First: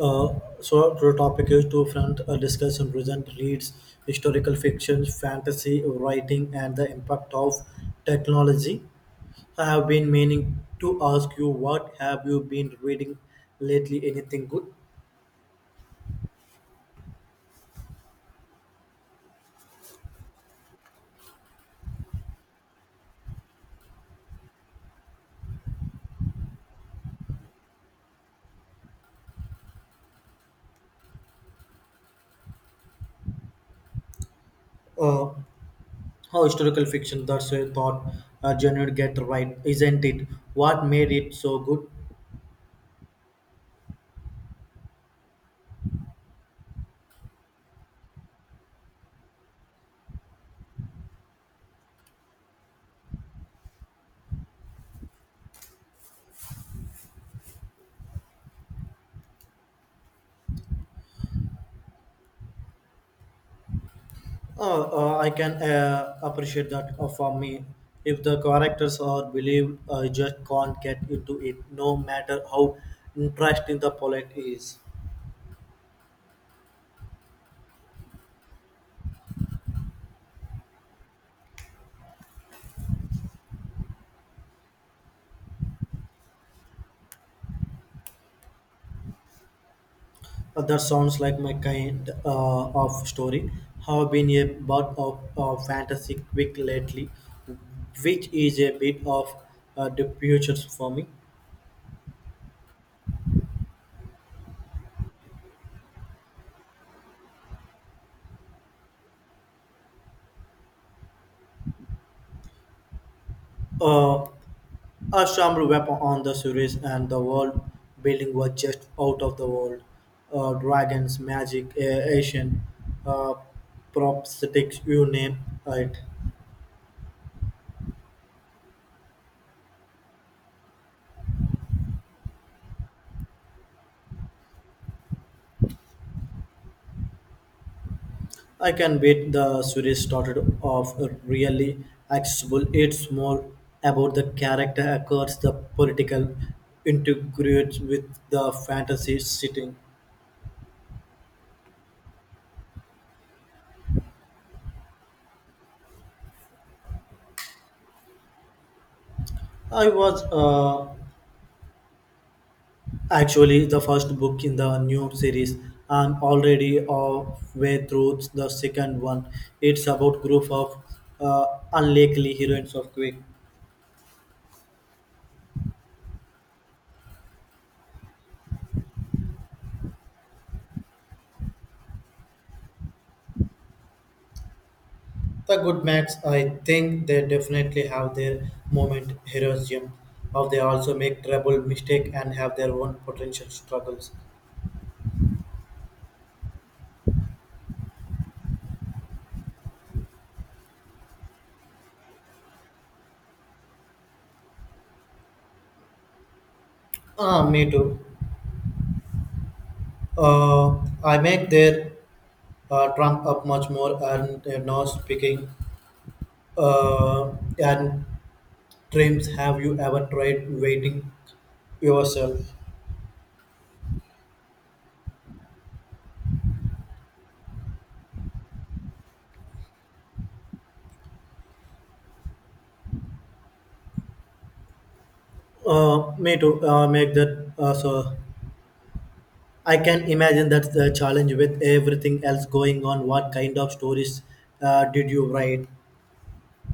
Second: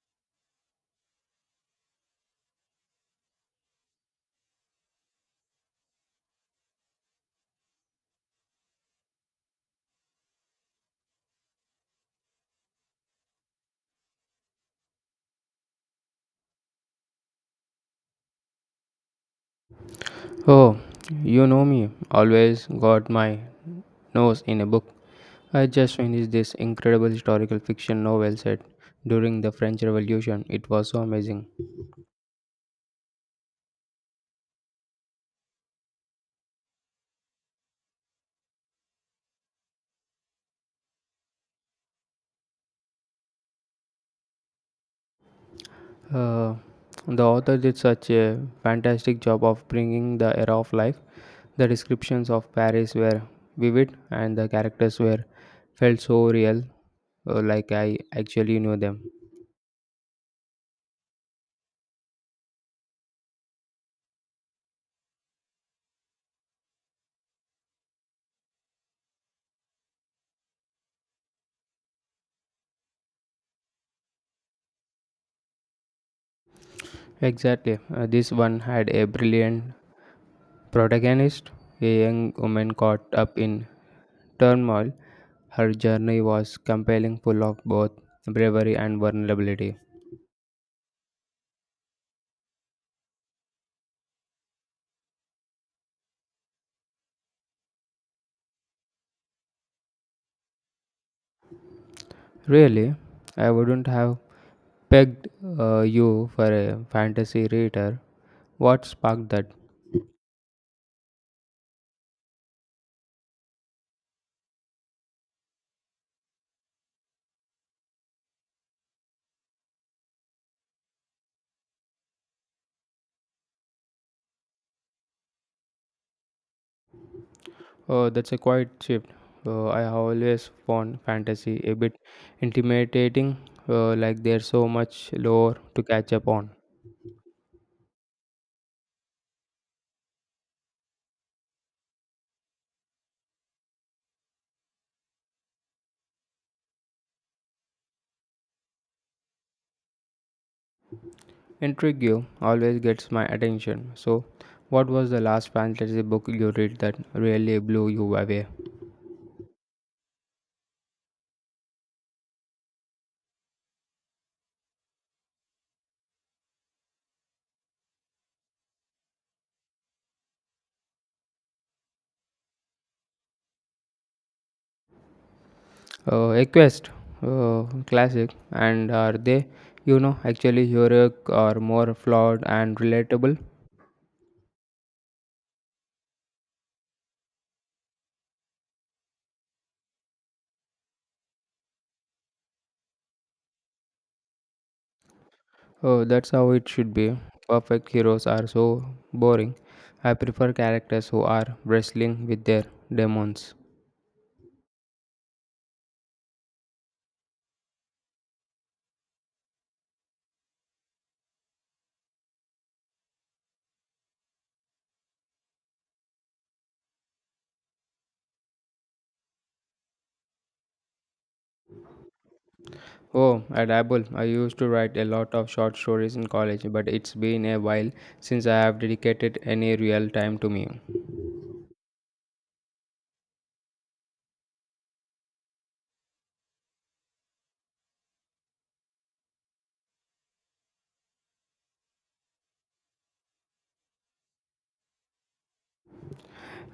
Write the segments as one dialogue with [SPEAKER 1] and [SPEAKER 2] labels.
[SPEAKER 1] Uh, so the topic is to front discuss and present reads historical fiction fantasy writing and the impact of technology. I have been meaning to ask you, what have you been reading lately? Anything good?
[SPEAKER 2] Oh, you know me, always got my nose in a book. I just finished this incredible historical fiction novel set during the French Revolution. It was so amazing.
[SPEAKER 1] Uh, how historical fiction, that's a thought, a genre get right, isn't it? What made it so good?
[SPEAKER 2] Uh, the author did such a fantastic job of bringing the era of life. The descriptions of Paris were vivid and the characters were felt so real, like I actually knew them.
[SPEAKER 1] I can appreciate that for me. If the characters are believed, I just can't get into it, no matter how interesting the plot is.
[SPEAKER 2] Exactly. This one had a brilliant protagonist, a young woman caught up in turmoil, her journey was compelling, full of both bravery and vulnerability.
[SPEAKER 1] That sounds like my kind of story. Have been a butt of fantasy quick lately, which is a bit of the future for me.
[SPEAKER 2] Really, I wouldn't have pegged you for a fantasy reader. What sparked that?
[SPEAKER 1] Uh, A summer weapon on the series and the world building was just out of the world. Dragons, magic, Asian, uh, prosthetics, you name it.
[SPEAKER 2] Oh, that's a quiet shift. I have always found fantasy a bit intimidating, like there's so much lore to catch up on.
[SPEAKER 1] I can bet the series started off really accessible. It's more about the character across the political integrates with the fantasy setting.
[SPEAKER 2] Intrigue you always gets my attention. So, what was the last fantasy book you read that really blew you away?
[SPEAKER 1] I was actually the first book in the new series. I'm already halfway through the second one. It's about group of uh, unlikely heroines of Quick.
[SPEAKER 2] Equest, classic, and are they, actually heroic or more flawed and relatable?
[SPEAKER 1] The good max, I think they definitely have their moment heroism. How they also make trouble, mistake, and have their own potential struggles.
[SPEAKER 2] Oh, that's how it should be. Perfect heroes are so boring. I prefer characters who are wrestling with their demons.
[SPEAKER 1] Ah, me too. Uh, I make their trump up much more and now speaking uh, and dreams, have you ever tried waiting yourself?
[SPEAKER 2] Oh, I dabble. I used to write a lot of short stories in college, but it's been a while since I have dedicated any real time to me.
[SPEAKER 1] Me to make that, so I can imagine that's the challenge with everything else going on. What kind of stories did you write?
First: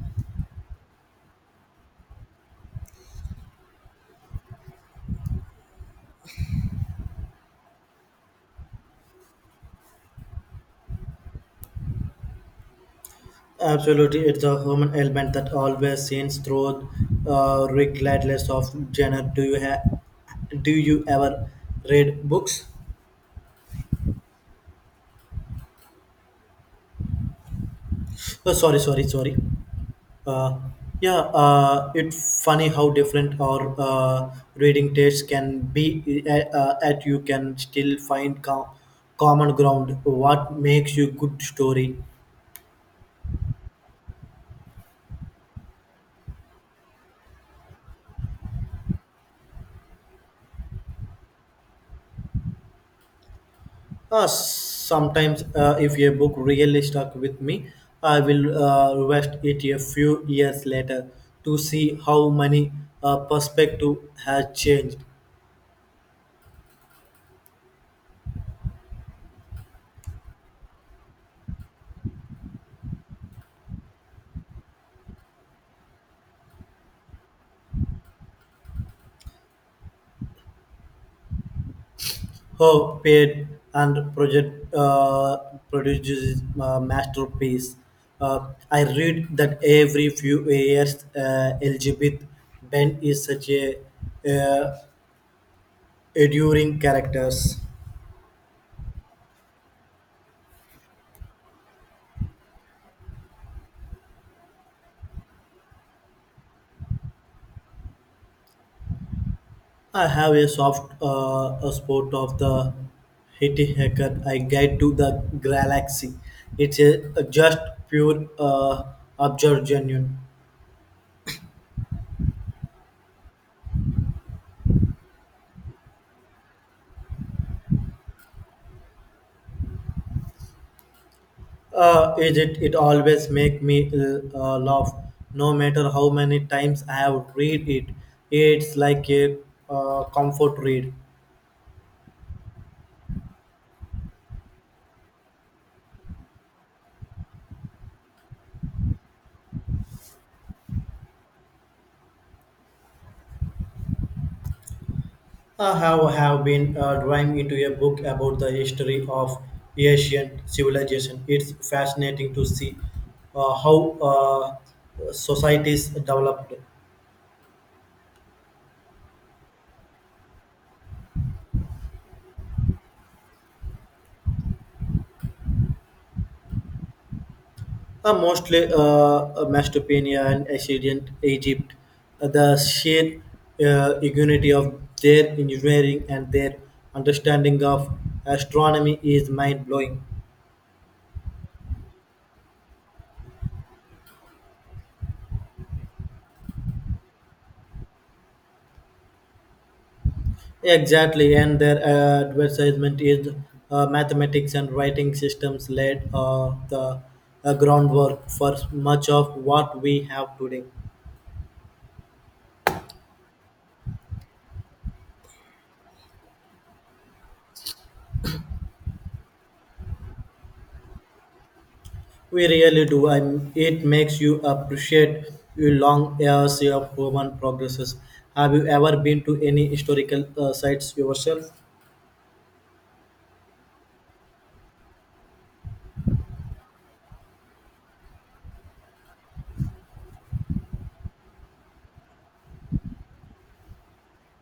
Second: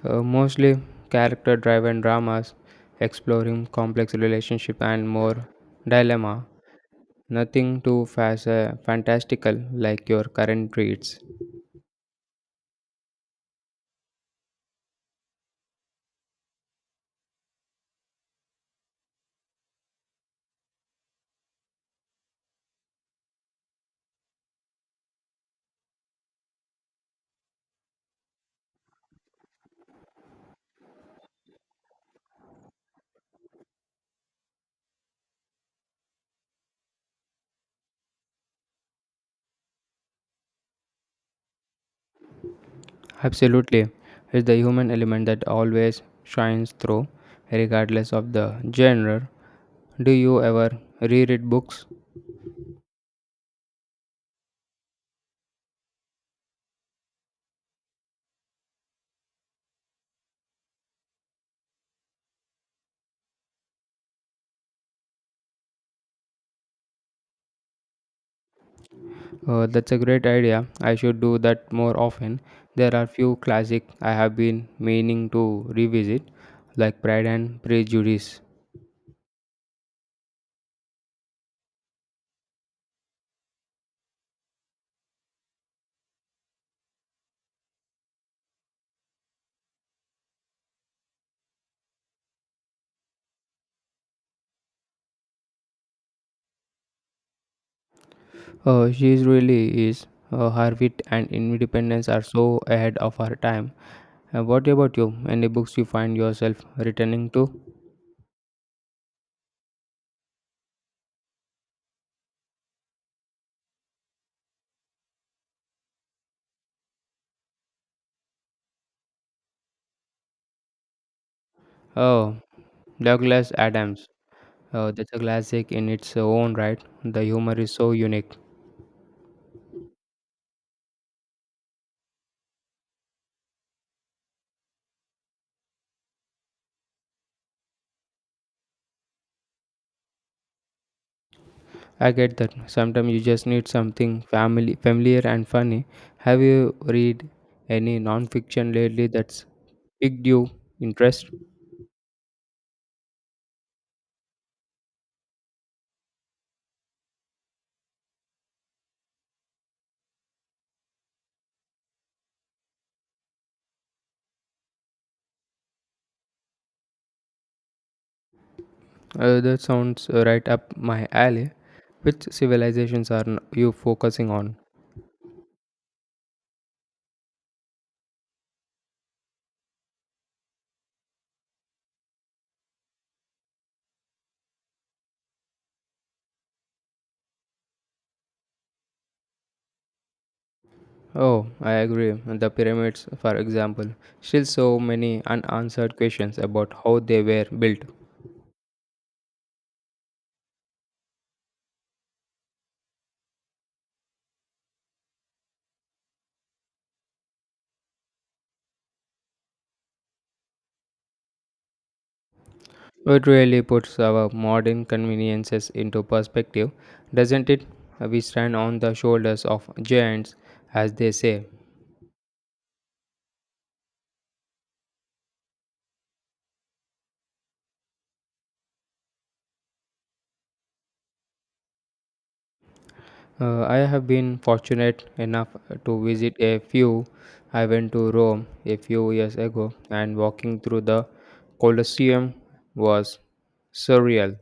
[SPEAKER 2] Mostly character driven dramas exploring complex relationship and more dilemma, nothing too fantastical, like your current reads.
[SPEAKER 1] Absolutely, it's a human element that always seems through, regardless of genre. Do you ever read books? Oh, sorry, sorry, sorry. Uh, yeah, it's funny how different our reading tastes can be. At you can still find common ground. What makes you good story?
[SPEAKER 2] Absolutely, it's the human element that always shines through regardless of the genre. Do you ever reread books?
[SPEAKER 1] Sometimes, if a book really stuck with me, I will request it a few years later to see how many perspective has changed.
[SPEAKER 2] That's a great idea, I should do that more often. There are few classic I have been meaning to revisit, like Pride and Prejudice.
[SPEAKER 1] Her paid and project produces masterpiece. I read that every few years. Elizabeth Ben is such a uh, enduring characters.
[SPEAKER 2] She is really is. Her wit and independence are so ahead of her time. What about you? Any books you find yourself returning to?
[SPEAKER 1] I have a soft a spot of the Hitty Hacker I guide to the galaxy. It's a just pure observation.
[SPEAKER 2] Oh, Douglas Adams. That's a classic in its own right. The humor is so unique.
[SPEAKER 1] Is it? It always make me laugh, no matter how many times I have read it. It's like a comfort read.
[SPEAKER 2] I get that. Sometimes you just need something family, familiar and funny. Have you read any non-fiction lately that's piqued your interest?
[SPEAKER 1] I have been drawing into a book about the history of Asian civilization. It's fascinating to see how societies developed.
[SPEAKER 2] That sounds right up my alley. Which civilizations are you focusing on?
[SPEAKER 1] Mostly Macedonia and Assyrian Egypt. The sheer unity of their engineering and their understanding of astronomy is mind blowing.
[SPEAKER 2] Oh, I agree. The pyramids, for example, still so many unanswered questions about how they were built.
[SPEAKER 1] Exactly, and their advertisement is mathematics and writing systems laid the groundwork for much of what we have today.
[SPEAKER 2] It really puts our modern conveniences into perspective, doesn't it? We stand on the shoulders of giants, as they say.
[SPEAKER 1] We really do. I, m it makes you appreciate your long years of human progresses. Have you ever been to any historical sites yourself?
[SPEAKER 2] I have been fortunate enough to visit a few. I went to Rome a few years ago, and walking through the Colosseum was surreal.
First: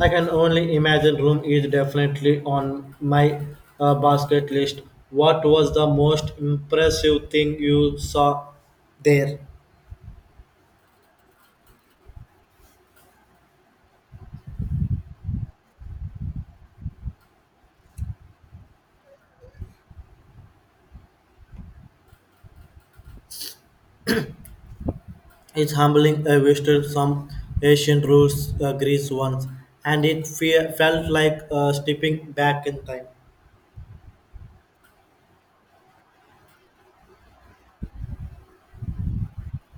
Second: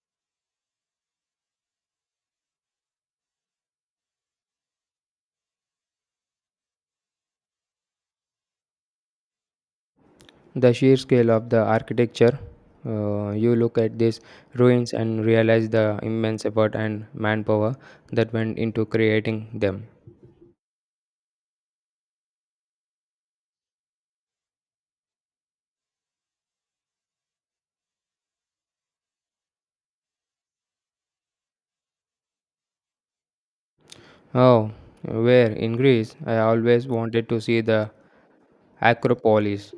[SPEAKER 1] I can only imagine. Rome is definitely on my basket list. What was the most impressive thing you saw there?
[SPEAKER 2] The sheer scale of the architecture, you look at these ruins and realize the immense effort and manpower that went into creating them.
[SPEAKER 1] It's humbling. I visited some ancient rules, Greece once, and felt like stepping back in time.
[SPEAKER 2] Oh, where in Greece, I always wanted to see the Acropolis.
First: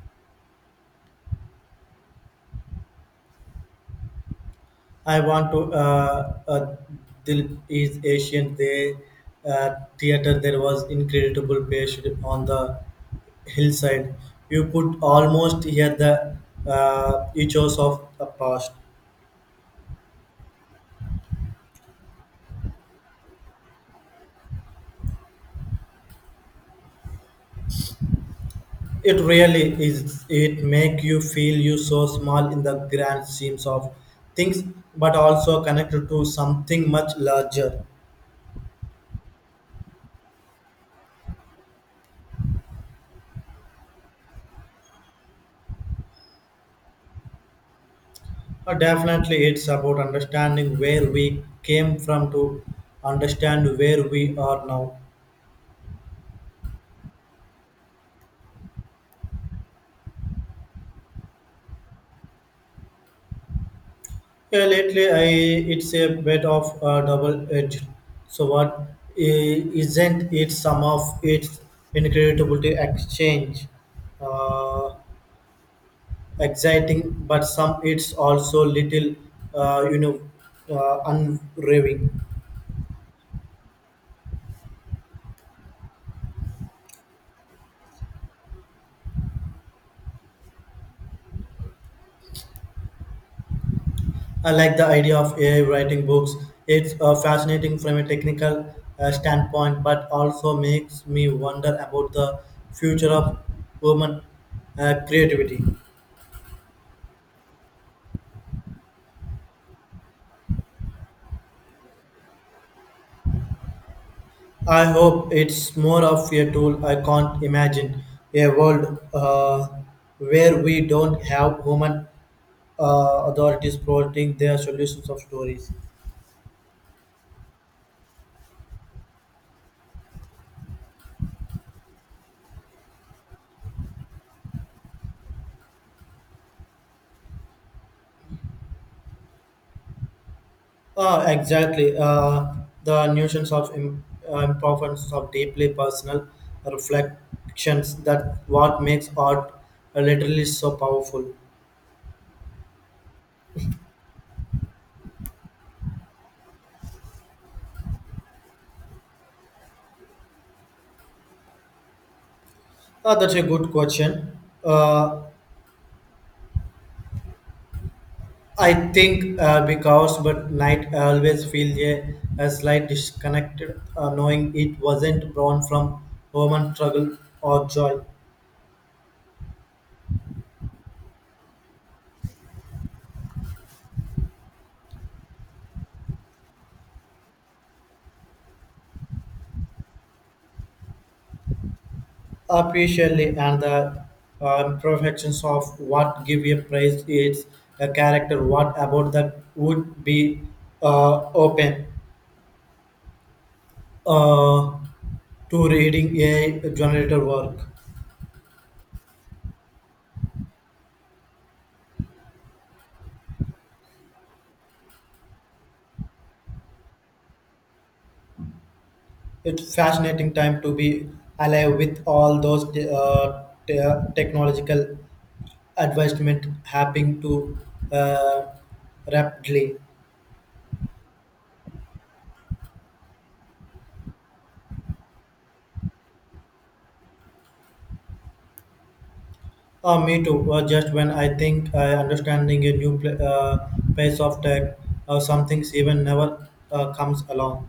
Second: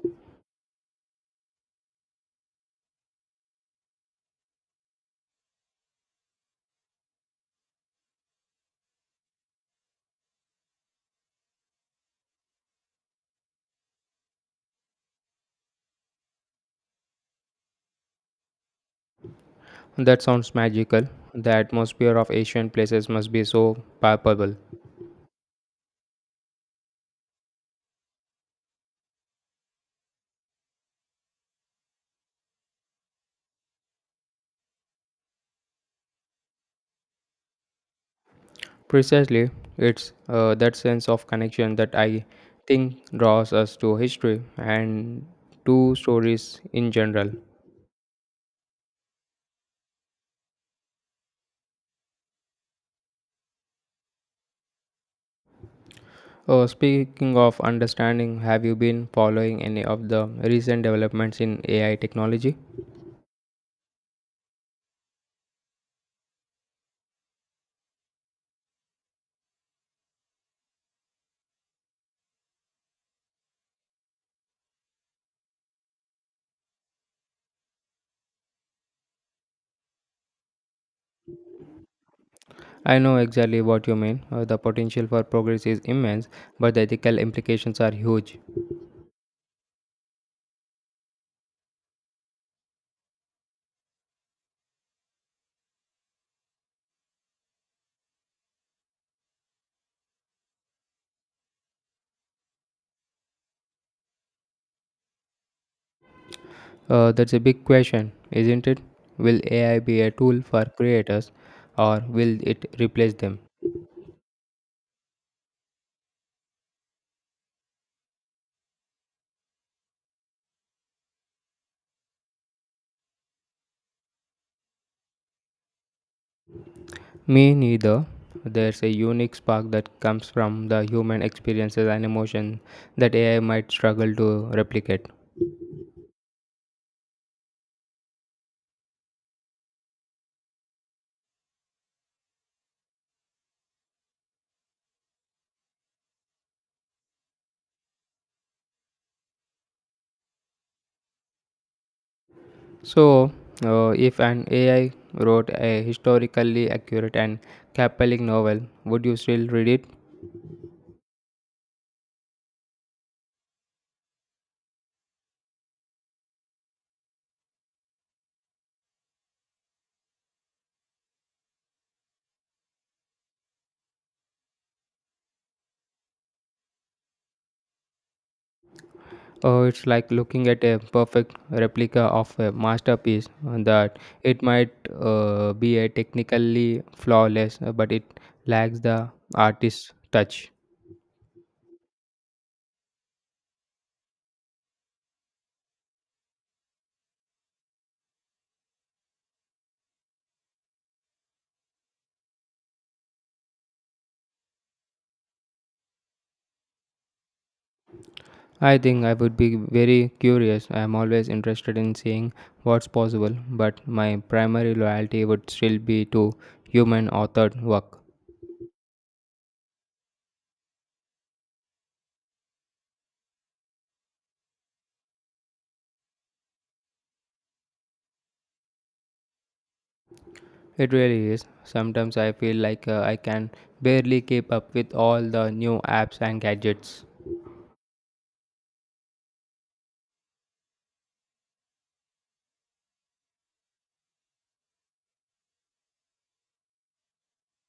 [SPEAKER 1] I want to. Dilip is Asian. They theater there was incredible pitched on the hillside. You could almost hear the echoes of the past.
[SPEAKER 2] That sounds magical. The atmosphere of Asian places must be so palpable.
[SPEAKER 1] It really is. It make you feel you so small in the grand schemes of things, but also connected to something much larger.
[SPEAKER 2] Precisely, it's that sense of connection that I think draws us to history and to stories in general.
[SPEAKER 1] Definitely, it's about understanding where we came from to understand where we are now.
[SPEAKER 2] Speaking of understanding, have you been following any of the recent developments in AI technology?
[SPEAKER 1] Yeah, lately I it's a bit of a double edge. So what, isn't it some of its incredibility exchange, uh, exciting, but some it's also little, uh, unraving.
[SPEAKER 2] I know exactly what you mean. The potential for progress is immense, but the ethical implications are huge.
[SPEAKER 1] I like the idea of AI writing books. It's fascinating from a technical standpoint, but also makes me wonder about the future of human creativity.
[SPEAKER 2] That's a big question, isn't it? Will AI be a tool for creators or will it replace them?
[SPEAKER 1] I hope it's more of a tool. I can't imagine a world where we don't have human authorities providing their solutions of stories.
[SPEAKER 2] Me neither. There's a unique spark that comes from the human experiences and emotion that AI might struggle to replicate.
[SPEAKER 1] Exactly. The notions of importance of deeply personal reflections that what makes art literally so powerful.
[SPEAKER 2] So, if an AI wrote a historically accurate and compelling novel, would you still read it?
[SPEAKER 1] That's a good question. Uh, I think because but night I always feel a slight disconnected, knowing it wasn't born from human struggle or joy.
[SPEAKER 2] Oh, it's like looking at a perfect replica of a masterpiece that it might be a technically flawless, but it lacks the artist's touch.
[SPEAKER 1] Appreciably and the imperfections of what give a praise its a character. What about that would be open uh, to reading a generator work?
[SPEAKER 2] I think I would be very curious. I am always interested in seeing what's possible, but my primary loyalty would still be to human authored work.
[SPEAKER 1] It's fascinating time to be alive with all those technological advancement happening too uh, rapidly.
[SPEAKER 2] It really is. Sometimes I feel like I can barely keep up with all the new apps and gadgets.
[SPEAKER 1] Oh, me too. Just when I think I understanding a new pace of tech, some things even never comes along.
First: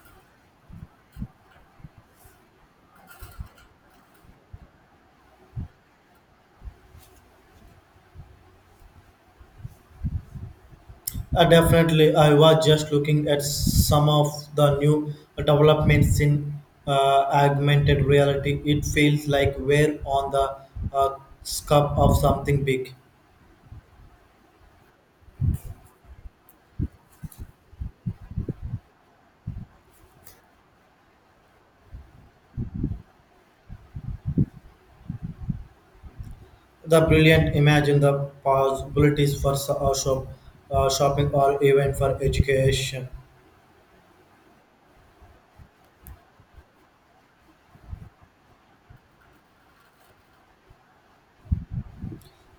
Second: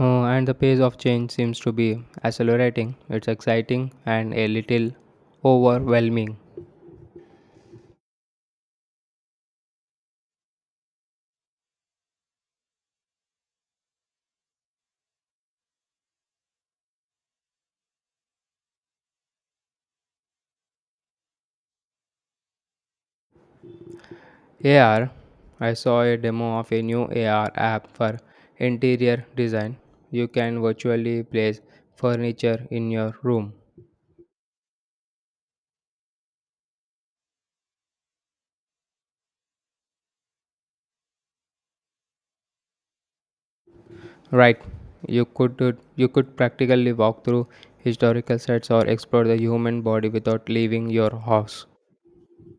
[SPEAKER 2] And the pace of change seems to be accelerating. It's exciting and a little overwhelming.
[SPEAKER 1] Definitely, I was just looking at some of the new developments in augmented reality. It feels like we're on the uh, cusp of something big.
[SPEAKER 2] AR? I saw a demo of a new AR app for interior design. You can virtually place furniture in your room.
[SPEAKER 1] The brilliant imagine the possibilities for shopping or even for education.
[SPEAKER 2] Right. You could practically walk through historical sites or explore the human body without leaving your house.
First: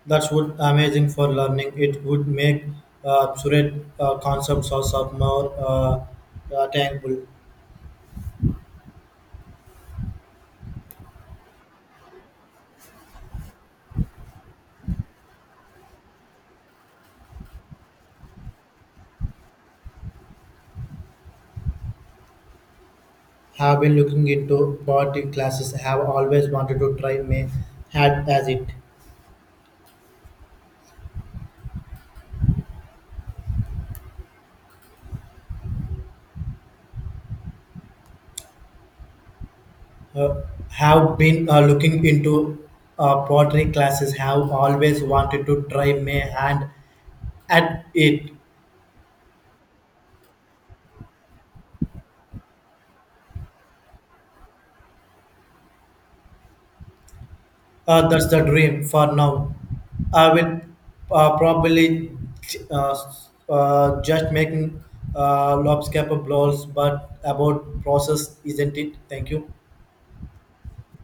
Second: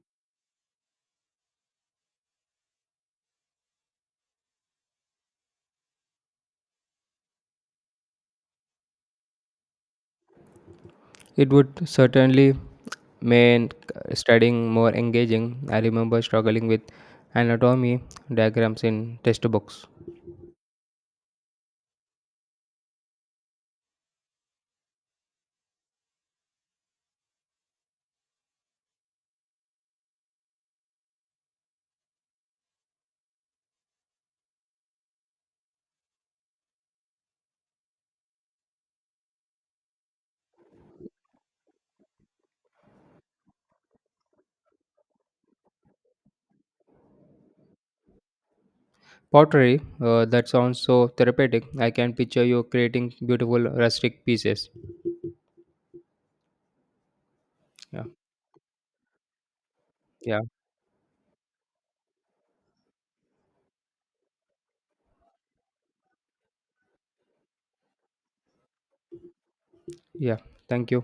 [SPEAKER 1] That would amazing for learning. It would make absurd concepts also more tangible.
[SPEAKER 2] It would certainly made studying more engaging. I remember struggling with anatomy diagrams in test books.
[SPEAKER 1] Have been looking into body classes. Have always wanted to try. May had as it uh, have been looking into pottery classes. Have always wanted to try. May hand at it.
[SPEAKER 2] Pottery, that sounds so therapeutic. I can picture you creating beautiful rustic pieces. Yeah,
[SPEAKER 1] That's the dream for now. I
[SPEAKER 2] yeah,
[SPEAKER 1] will probably uh, just making lobscapper balls, but about process, isn't it? Thank you.
[SPEAKER 2] yeah. Thank you.